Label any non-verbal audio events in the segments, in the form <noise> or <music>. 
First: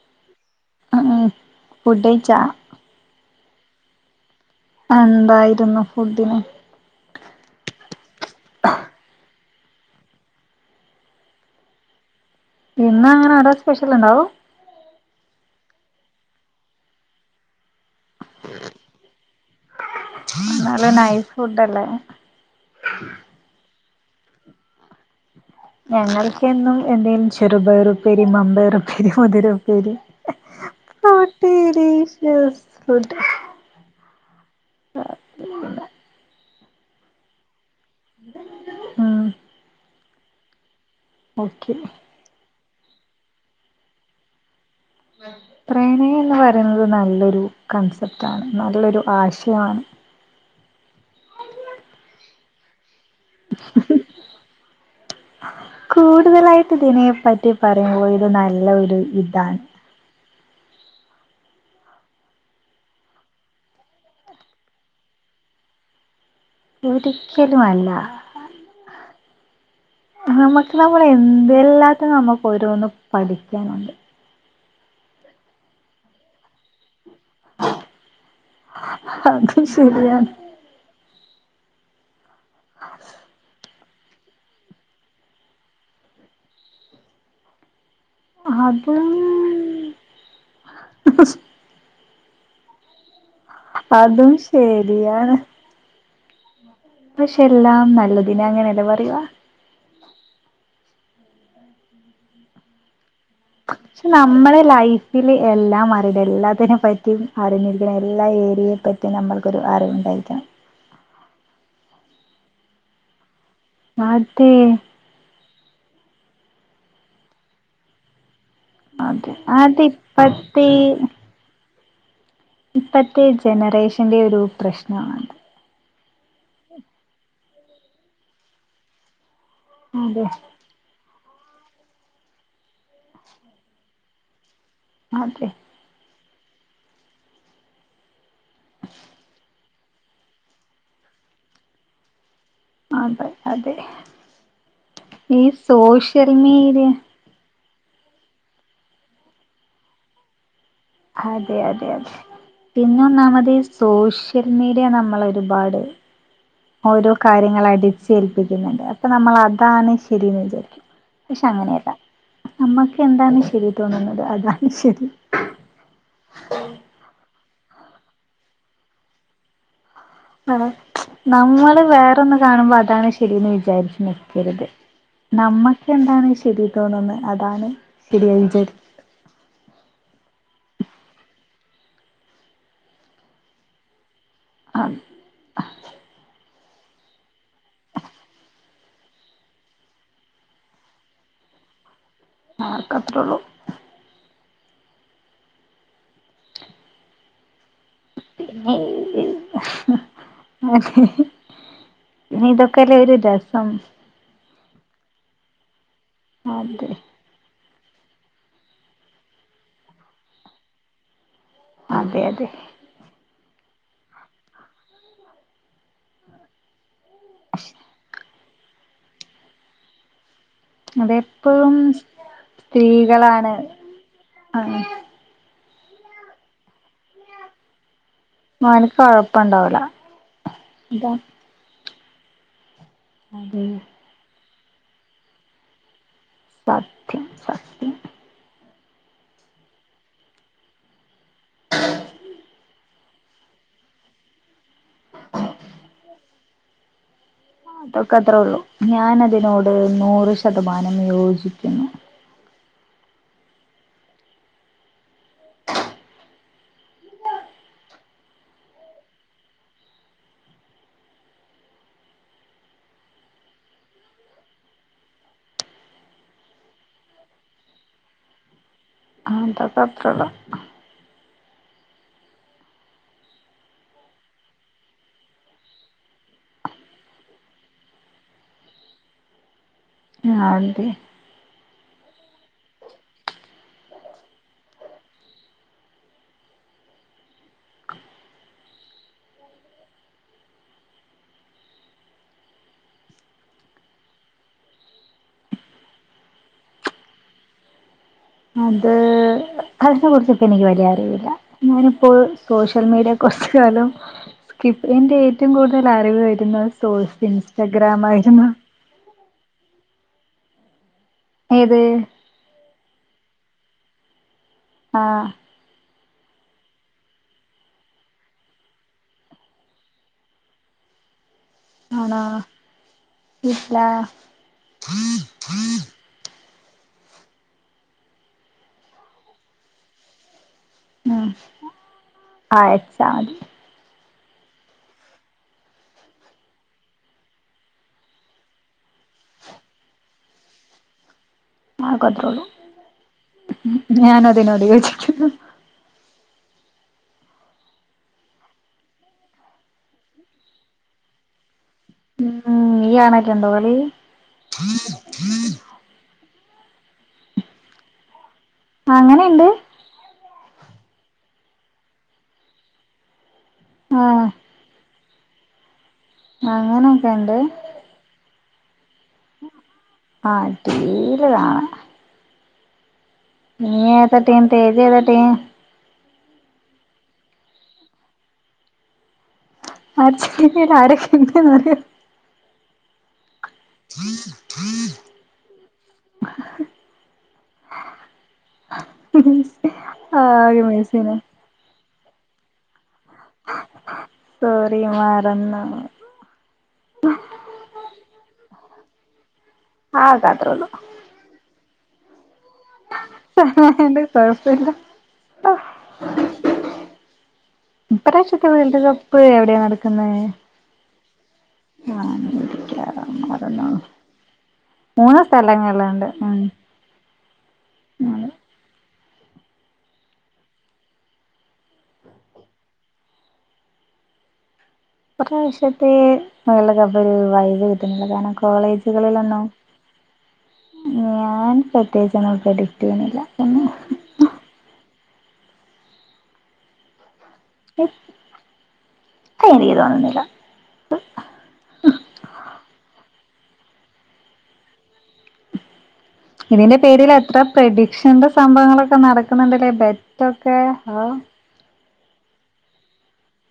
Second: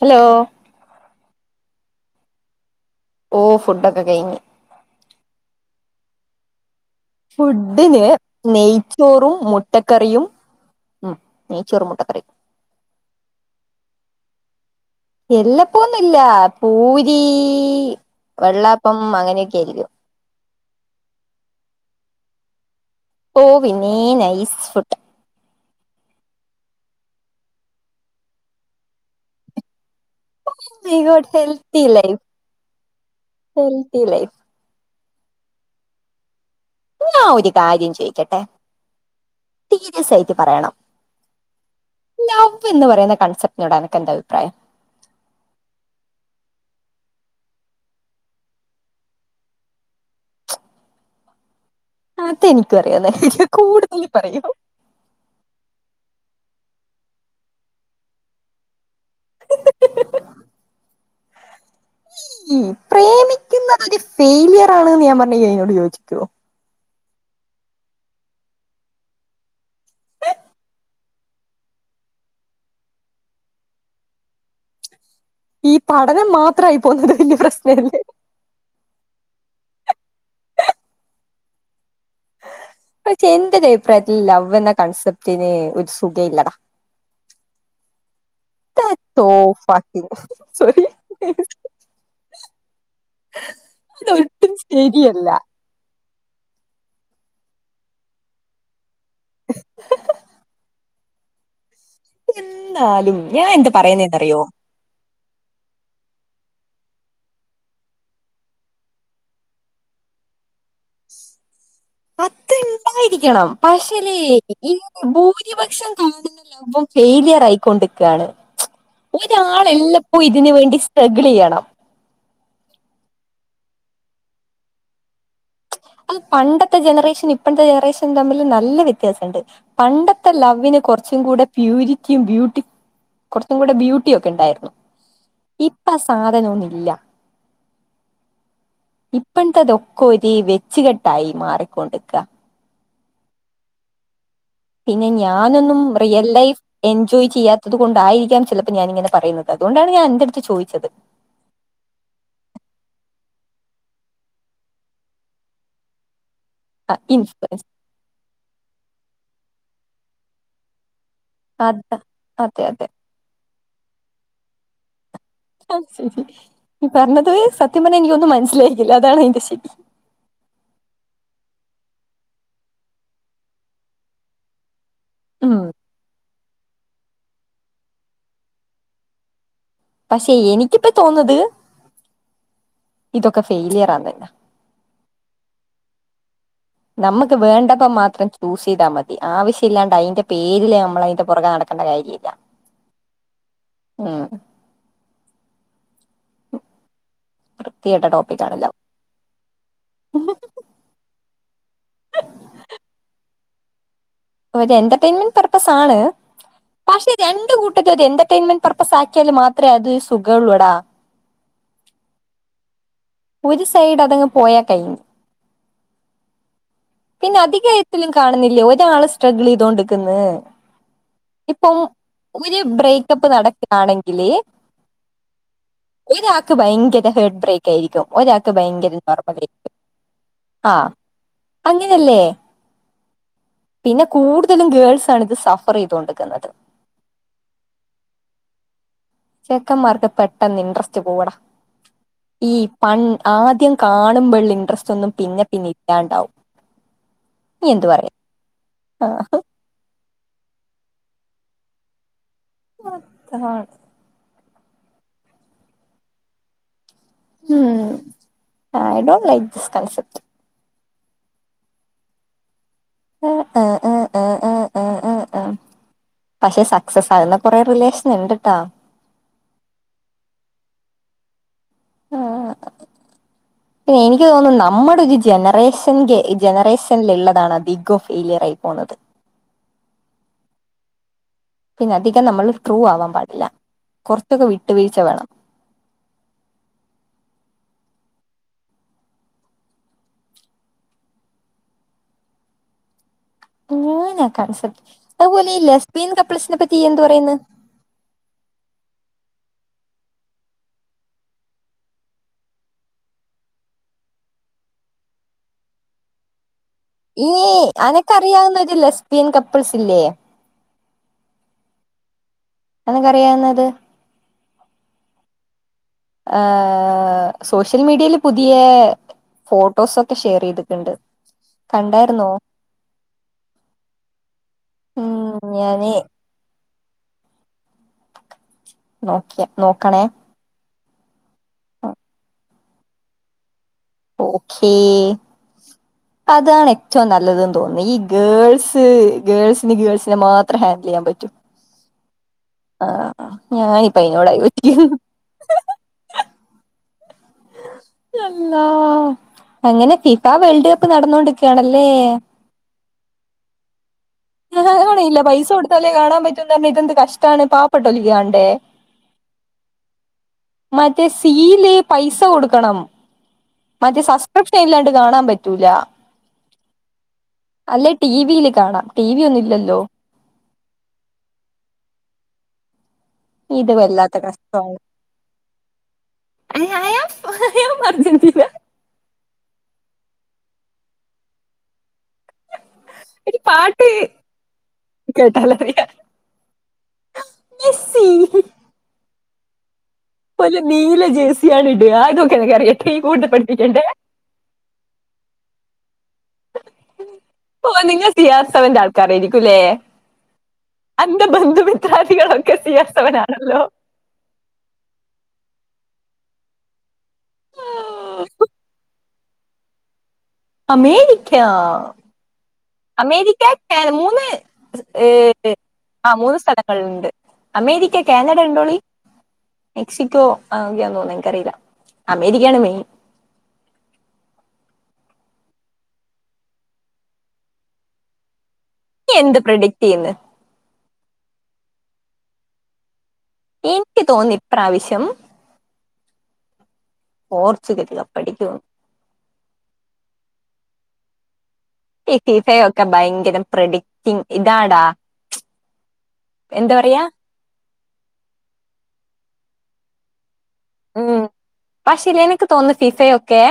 Hello ഫുഡേച്ചാ ഓ ഫുഡൊക്കെ കഴിി ഉണ്ടായിരുന്നു ഫുഡിന് ഫുഡിന് നെയ്ച്ചോറും മുട്ടക്കറിയും ഉ നീ ചെറുമ മുട്ടക്കറിയും പിന്ന അങ്ങനെ അടാ സ്പെഷ്യൽ ഇണ്ടാവും എല്ലപ്പൊന്നുംല്ല പൂരി വെള്ളാപ്പം അങ്ങനെയൊക്കെ ആായിരിക്കും എന്നാല നൈസ് ഫുഡല്ലേ ഓവിനെ നൈസ് ഫുട്ട് ഞങ്ങൾക്ക്ന്നും എന്തേങ്കിലും ചെറുപയറുപ്പേരി മമ്പയറപ്പേരി മുതിര ഉപ്പേര് ഹത്തി ലൈഫ് ഹത്തി ലൈഫ് അ ശരി ഞാൻ ഒരു കാര്യം ചോയിക്കട്ടെ ഉം സീരിയസ് ആയി പറയണം ഓക്കെ എ പറയുന്ന കൺസെപ്റ്റിനോട എനക്ക് എന്റെ അഭിപ്രായം പ്രേണന്ന് പറയുന്നത് നല്ലൊരു കണ്സെപ്റ്റാണ് നല്ലൊരു ആശയമാണ് അ അ എനക്ക്ം കൂടുതൽ പറയൂ കൂടുതലായിട്ട് ഇതിനെ പറ്റി പറയുമ്പോൾ ഇത് നല്ല ഒരു ഇതാണ് പ്രേമിക്കുന്നത്ത് ഫെയിലിയർ ആാണ്ന്ന് ഞാൻ പറഞ്ഞ അോട് ചോദിച്ചിക്കുവോ ഒരിക്കലും അല്ല നമ്മുക്ക് നമ്മൾ എന്തെല്ലാത്തും നമ്മുക്ക് ഓരോന്ന്ും പഠിക്കാനുണ്ട് ഈ പഠനം മാത്രമായി പോന്നത് ഇ പ്രശ്ന എല്ലേ ശ ശരിയ പ ചെ എന്ത ത ്രൽ ലവ് എന്ന കോൺസെപ്റ്റിന് ഒരു സുഖ ഇല്ലടാ അതും ത ഫാാക്കി സോ അതും അതൊട്ടും ശരിയല്ല ശരിയാണ് പക്ഷെ എല്ലാം നല്ലതിന് അങ്ങനെയല്ല പറയുക എന്നാലും ഞാൻ എന്താ പക്ഷെ പറയുന്നതെന്നറിയോ നമ്മുടെ ലൈഫ് ഇതിൽ എല്ലാം അറിയിണം എല്ലാത്തിനെ പറ്റിയും അറിഞ്ഞിരിക്കണം എല്ലാ ഏരിയെ പറ്റിയും നമ്മൾക്കൊരു അറിവുണ്ടായിരിക്കണം അത്ര ഉണ്ടായിരിക്കണം ആത്ശരി അതെ ഇ ഭൂരിപക്ഷം കാണുന്ന ലോകം ഫെയിലിയർ ആയിക്കൊണ്ടിരിക്കുകയാണ് അതെ അത് ഒരാളെല്ലപ്പോ ഇതിനന് ഇപ്പത്തെ വേണ്ടി സ്ട്രഗിള് ചെയ്യണം ഇപ്പത്തെ ജനറേഷന്റെ ഒരു പ്രശ്നമാണ് അത് പണ്ടത്തെ ജനറേഷൻ ഇപ്പഴത്തെ ജനറേഷൻ തമ്മില് നല്ല വ്യത്യാസമുണ്ട് അതെ പണ്ടത്തെ ലവ്വിന് കുറച്ച് കുറച്ചും കൂടെ പ്യൂരിറ്റിയും ബ്യൂട്ടി കുറച്ചും കൂടെ ബ്യൂട്ടിയക്കെ ഉണ്ടായിരുന്നു അതെ ഇപ്പ സാധനൊന്നുമില്ല ഇപ്പഴത്തെതൊക്കെ ഒരി വെച്ചുകെട്ടായി മാറിക്കൊണ്ടിക്ക അതെ അതെ പിന്നെ ഈ ഞാനൊന്നും real social life media enjoy ചെയ്യാ- ത്തതുകൊണ്ടായിരിക്കാം ചിലപ്പോ ഞാനിങ്ങനെ പറയുന്നത് അതുകൊണ്ടാണ് ഞാൻ അന്റെ അടുത്ത് ചോദിച്ചത് അതെ അതെ അതെ പിന്നൊന്നാമത് സോഷ്യൽ മീഡിയ നമ്മൾ ഒരുപാട് ആ ഓരോ ഇൻഫ്ലുവൻസ് കാര്യങ്ങള് അടിച്ചേൽപ്പി തുണ്ട് അപ്പൊ നമ്മൾ അതാണ് ശരിയെന്ന് വിചാരിക്കും പക്ഷെ അത അങ്ങനെയല്ല അതെ അതെ നമ്മക്ക് എന്താന്ന് ശരി തോന്ന്ണത് അതാണ് ശരി ആ ശരി ഈ പറഞ്ഞത് സത്യം പറഞ്ഞാൽ എനിക്കൊന്നും മനസ്സിലായില്ല അതാണ് അതിന്റെ ശരി ആണോ നമ്മള് വേറൊന്ന് കാണുമ്പോ അതാണ് ശരിന്ന് വിചാരിച്ചു നിക്കരുത് ഉം നമ്മക്ക് എന്താണ് ശരി തോന്നുന്നേ അതാണ് പിടിയ പക്ഷെ എനിക്കിപ്പ തോന്നത് ഇതൊക്കെ ഫെയിലിയറാന്ന് അ നമുക്ക് വേണ്ടപ്പോ മാത്രം ചൂസ് ചെയ്താൽ മതി ആവശ്യ ഇല്ലാണ്ട് അതിന്റെ പേരില് നമ്മൾ അതിന്റെ പുറകെ നടക്കേണ്ട കാര്യ ആകെ അത്രെള്ളൂ വൃത്തികെട്ട ടോപ്പിക്കാണ് പിന്ന ലവ് അ ഇതൊക്കെല്ലേ ഒരു രസ സം ഒരു എന്റർടൈൻമെന്റ് പർപ്പസ് ആണ് അതെ പക്ഷേ രണ്ട് കു എന്റർടെയ്ൻമെന്റ് പർപ്പസ് ആക്കിയാല് മാത്രേ അത് സുഖള്ളൂ എടാ അതെ അതെ ഒരു സൈഡ് അതങ്ങ് പോയാ കഴിഞ്ഞു പിന്നെ അധിക എഴുത്തിലും കാണുന്ന ഇ ഇല്ല ഒരാള് സ്ട്രഗിൾ ചെയ്തോണ്ട്ക്ക്ന്ന് അതെപ്പോഴും ഇപ്പം ഒരു ബ്രേക്കപ്പ് സ്ത്രീകളാണ് നടക്കയാണെങ്കില് ആഹ് ഒരാക്ക് ഭയങ്കര ഹേർട്ട് ബ്രേക്ക് ആയിരിക്കും ഒരാക്ക് ഭയങ്കര മോന്ക്ക് നർമ്മ <unintelligible> കൊഴപ്പണ്ടാവൂല ആ ഇതാ അങ്ങനെ ഇല്ലേ അതെ പിന്നെ കൂടു തലും ഗേൾസ് ആണ് ഇത് സഫറെയ്തോണ്ട് സത്യം സത്യം ചെക്കന്മാർക്ക് പെട്ടെന്ന് ഇൻട്രസ്റ്റ് പോവെടാ ഈ പൺ ആദ്യം കാണുമ്പോള്ള ഇൻട്രസ് നീ എന്ത് പറയാ അതൊക്കെ അത്ര ഒള്ളു ഞാൻ ആഹ് അതിനോട് നൂറ് ശതമാനം യോജിക്കുന്നു <unintelligible> ഉം I don't like this concept ആ ആ ആ ആ ആ ആ ആ ആ പക്ഷെ സക്സസ് ആയ്ള്ള കൊറെ റിലേഷൻ ഇണ്ട്ട്ടാ ആ ഇതൊക്കത്രള്ളൂ ആ പിന്നെ എനിക്ക് തോന്നുന്നു നമ്മടൊരു ഒര ജനറേഷൻ ജനറേഷനൽള്ളതാണ് അതികം ഫെയിലിയർ ആയി പോണത് ആ ണ്ട് പിന്നെ അധികം നമ്മൾ ട്രൂ ആവാൻ പാടില്ല കൊറച്ചൊക്കെ വിട്ടുവീഴ്ച വേണം <unintelligible> കൺസെപ്റ്റ് അതുപോലെ ഈ ലെസ്ബിയൻ കപ്പിൾസിനെ പറ്റി യ്യ് എന്ത് പറയ്ന്ന് അത് അതിനെ കുറിച്ച് ഇപ്പോ എനിക്ക് വലിയ അറിവില്ല ഞാനിപ്പോൾ സോഷ്യൽ മീഡിയ കൊറച്ച് കാലം സ്കിപ്പ് ന്റെ ഏറ്റവും കൂടുതൽ അറിവ് വരുന്നത് ഇയ്യ് അനക്കറിയാവുന്ന ഒരു ലെസ്ബിയൻ കപ്പിൾസ് ഇല്ലേ ഏത് അനക്കറിയാവുന്നത് ആ ഏ സോഷ്യൽ മീഡിയയില് പുതിയ ഫോട്ടോസൊക്കെ ഷെയർ ചെയ്തിട്ടുണ്ട് ആണാ കണ്ടായിരുന്നോ ഇല്ല ഉം ഞാന് നോക്കിയ നോക്കണേ ആഹ് അ അയച്ചാ മതി ഓക്കേ അതാണ് ഏറ്റവും നല്ലതെന്ന് തോന്നുന്നു ഈ ഗേൾസ് ഗേൾസിന് ഗേൾസ് മാത്രേ ഹാൻഡി ലെയ്യാൻ പറ്റൂ അതക്കത്രൊള്ളു ആ പ്പ ഞാനിപ്പ അതിനോടാ യോജിക്കുന്ന് യോജിക്കുന്നു അല്ലാ അങ്ങനെ ഫിഫ വേൾഡ് കപ്പ് നടന്നോണ്ട്ക്കാണ് അല്ലേ നീ കാണണ്ട കളി കണ്ണനില ഇല്ല പൈസ കൊടുത്താലേ കാണാൻ പറ്റൂ <inaudible> പാവപ്പെട്ടലിക്ക കാണണ്ടേ അങ്ങനെണ്ട് മറ്റേ സീയില് പൈസ കൊടുക്കണം മറ്റേ ആഹ് സബ്സ്ക്രിപ്റ്റ് ഇല്ലാണ്ട് കാണാൻ പറ്റൂല അങ്ങനൊക്കെ ഇണ്ട് അല്ലെ ടിവിയില് കാണാം ടി വി ഒന്നും ഇല്ലല്ലോ ടിവിയിൽ കാണാൻ നീ ഇത് ഏത വല്ലാത്ത ടീം തേജ ഏത ടീം ഐ എം അർജന്റീന ആ ചെട ആരൊക്കെ എന്ന് പറ ഒരു പാട്ട് കേട്ടാല അറിയ മെസ്സി ഉ ഇല് നീല ജേസിയാണ് അതൊക്കെ എനിക്ക് അറിയട്ടോ സോറി മറന്നു പോ നിങ്ങ സീ ര സവന്റെ ആൾക്കാരായിരിക്കും ആയിരിക്കും ആകെ അത്രേ എൻ്റെ ബന്ധു <inaudible> <inaudible> എന്ത കുഴപ്പമൊന്നുമില്ല ഇപ്രാവശ്യത്തെ വേൾഡ് കപ്പ് എവിടെയാണ് നടക്കുന്നത് മേരി അമേരിക്ക അമേരിക്ക മറന്നു അമേരിക്ക മൂന്ന് മൂന്ന് ഏ സ്ഥലങ്ങളിലുണ്ട് ആ മൂന്ന് ഉം സ്ഥലങ്ങളിൽണ്ട് അമേരിക്ക കാനഡ ഉണ്ടോളി മെക്സിക്കോ ആ തോന്നുന്നു എനിക്കറിയില്ല അമേരിക്കയാണ് മെയിൻ പ്രാവശ്യത്തെ വേൾഡ് കപ്പ് ഒരു വൈബ് കിട്ടുന്നില്ല കാണാൻ കോളേജുകൾ നീ എന്ത് ഒന്നും പ്രൊഡിക്ട് ചെയ്യുന്നു ഞാൻ പ്രത്യേകിച്ച് നമുക്ക് പ്രടിക്ട് ചെയ്യുന്നില്ല പിന്നെ എനിക്ക് തോന്നി ഇപ്രാവശ്യം പോർച്ചുഗല കപ്പാടിക്കുന്നു ഇപ്പം എനിക്ക് തോന്നുന്നില്ല ഈ ഫിഫയൊക്കെ ഭയങ്കര പ്രഡിറ്റിങ് ഇതാടാ എന്താ ഇതിന്റെ പറയാ പേരിൽ എത്ര പ്രഡി പക്ഷേ എന്റെ സംഭവങ്ങളൊക്കെ നടക്കുന്നുണ്ടല്ലേ ബെറ്റർ പക്ഷേ ആ പക്ഷെ ഇല്ല എനിക്ക് തോന്നുന്നു ഫിഫയൊക്കെ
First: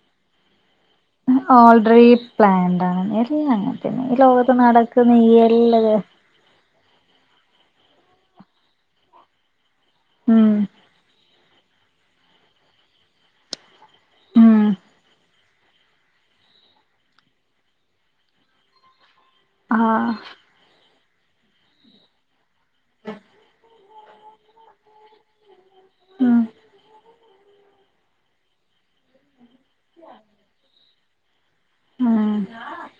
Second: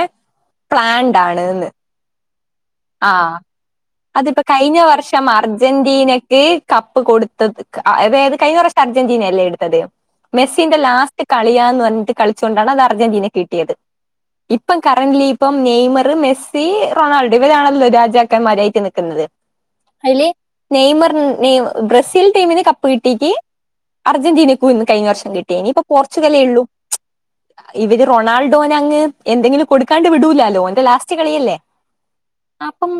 പ്ലാൻഡ് ആണ്ന്ന് ഓൾറെഡി പ്ലാൻഡ് ആണ് ആ എല്ലാം അങ്ങനെ തന്നെ ഈ അതിപ്പ ലോകത്ത് കഴിഞ്ഞ നടക്കുന്ന വർഷം ഈ എല്ലത് അർജന്റീനക്ക് കപ്പ് കൊടുത്തത് ആ അതായത് കഴിഞ്ഞ പ്രാവശൃം അർജന്റീനയല്ലേ എടുത്തത് ഉം മെസ്സീന്റെ ലാസ്റ്റ് കളിയാന്ന് പ ഇതിനാത്ത് കളിച്ചോണ്ടാണ് അത് അർജന്റീനക്ക് കിട്ടിയത് ഉം ഇപ്പം കറണ്ട്ലി ഇപ്പം നെയ്മർ മെസ്സി റൊണാൾ ഇവരാണല്ലോ രാജാക്കൻ മാരായിറ്റ് നിൽക്കുന്നത് ആഹ് അല്ലേ നെയ്മർ മ് നീവ് ബ്രസീൽ ടീമിന് കപ്പ് പീട്ടിക്ക് അർജന്റീനക്കുന്ന് കഴിഞ്ഞ വർഷം കിട്ടിയ ഇനിയിപ്പോ ഉം പോർച്ചുഗലേ ഉള്ളൂ ഇവര് റൊണാൾഡോന് അങ്ങ് എന്തെങ്കിലും കൊടുക്കാണ്ട് വിടൂല്ലാലോ എന്റെ ലാസ്റ്റ് കളിയല്ലേ ഉം അപ്പം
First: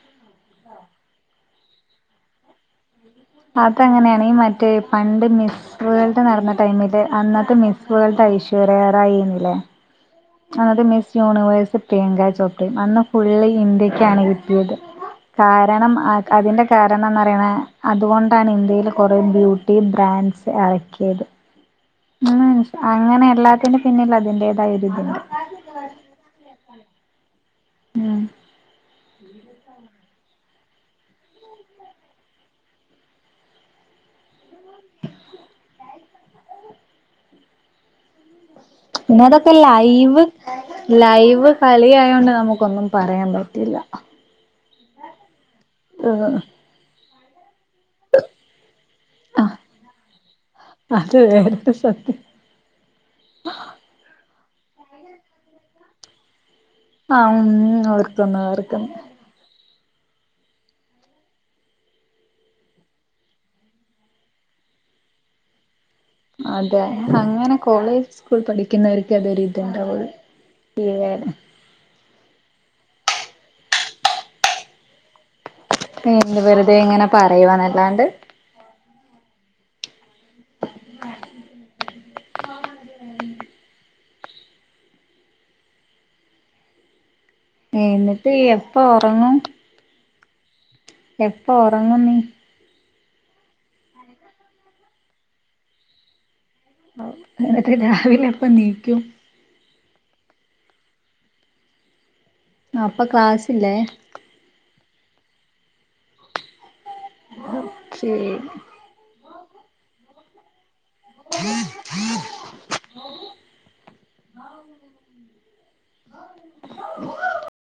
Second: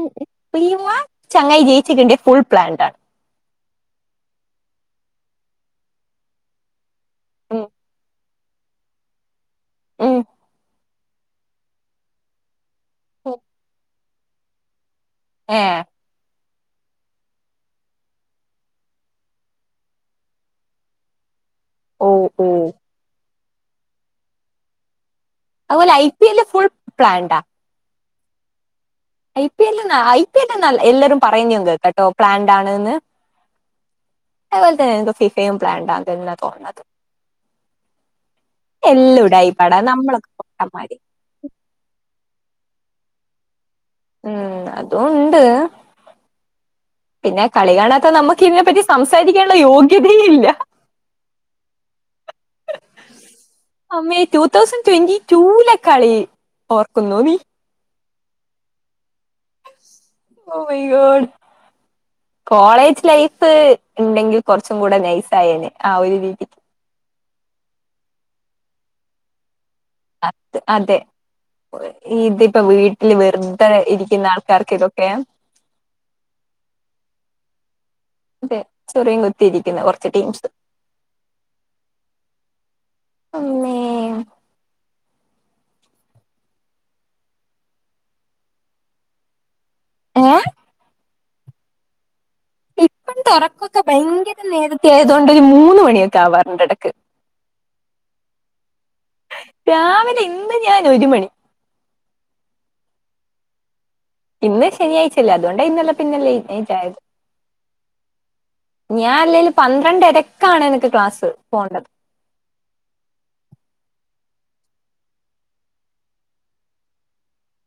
പെയ്യുമ്മ ച ചങ്ങായി ജയിച്ചിട്ടണ്ട് ഫുൾ പ്ലാൻഡ് ആണ് അതങ്ങനെയാണ് ഈ മറ്റേ പണ്ട് മിസ് വേൾഡ് നടന്ന ടൈമിൽ അന്നത്തെ ഉം മിസ് വേൾഡ് ഐശൃരൃറായി ആയിരുന്നില്ലേ ഉം അതത് മിസ്സ് യൂണിവ വയസ്സ പ്ങ്കങ്ങങ്ക്യ ച അ ഫി ഇ ക്കെയാണ് കിട്ടിയത് ഏ കാരണം അ അതിന്റെ കാരണന്ന് അറിയണ അതുകൊണ്ടാണ് ഇന്ത്യയിൽ കുറേ ബ്യൂട്ടി ബ്രാൻഡ്സ് ഇറക്കിയത് ഓ ആ ഓ മനിഷ് അങ്ങനെ അല്ലാ അപ്പ പിന്നെ പിന്നെയും വന്നില്ല ധൈരൃവൊക്കെയായിട്ട് അതുപോലെ ഐ പി എല്ല് ഫുൾ പ്ലാൻഡാ ഇന്നെന്താ ഇത് നല് എല്ലാരും പറയുന്ന എന്തോ കേട്ടോ പ്ലാൻഡ് ആണ്ന്ന് അതേപോലെ തന്നെ എന്തോ ഫിഫയും പ്ലാൻഡാന്നാതന്ന തോന്നത് പിന്നെ അതൊക്കെ ലൈവ് പൊട്ടന്മാര് ലൈവ് കളി ആയോണ്ട നമുക്കൊന്നും പറയാൻ പറ്റില്ല ഉം അതും ഉണ്ട് ഉം. പിന്നെ കളി കാണാത്ത നമുക്ക് ഇതിനെ പറ്റി ആ, സംസാരിക്കാനുള്ള യോഗ്യതയും ഇല്ല അത് വേറൊരു സത്യം അമ്മേ ടു തൗസൻഡ് ട്വന്റി ട്യൂലെ കളി ഓർക്കുന്നോ ആ നീ ഉ ഓർക്കു - ന്ന്‌ ർക്കുന്ന് oh my God college life ഉണ്ടെങ്കിൽ കുറച്ചും കൂടെ നൈസയേനെ അതെ അങ്ങനെ കോളേജ് സ്കൂൾ പഠ- പുന്നവർക്ക് അതരു ഇത് അ അതെ ഇതിപ്പോ വീട്ടില് വെറുതെ ഇരിക്കുന്ന ആൾക്കാർക്ക് ഇതൊക്കെ നീ എന്ത് വെറുതെ ഇങ്ങനെ പറയുവാന്നല്ലാണ്ട് ചെറിയും കുത്തിയിരിക്കുന്ന കൊറ അമ്മേ എന്നിട്ട് എപ്പ ഉറങ്ങും ഏ എപ്പ ഉറങ്ങ നീ ഇപ്പം തുറക്കൊക്കെ ഭയങ്കര നേരത്തെ ആയതുകൊണ്ട് ഒരു മൂന്ന് മണിയൊക്കെ ആവാറ് അ രാവിലെ അപ്പ നീക്കും രാവിലെ ഇന്ന് ഞാൻ ഒരു മണി അപ്പൊ ക്ലാസ്സില്ലേ ഇന്ന് ശനിയാഴ്ച്ചല്ല അതുകൊണ്ട ഇന്നല്ല പിന്ന ലേറ്റ് നൈറ്റ്‌ ആയത് ശരി ഞാന അല്ലെല് പന്ത്രണ്ടര കാണാനൊക്കെ ക്ലാസ്സ് പോണ്ടത്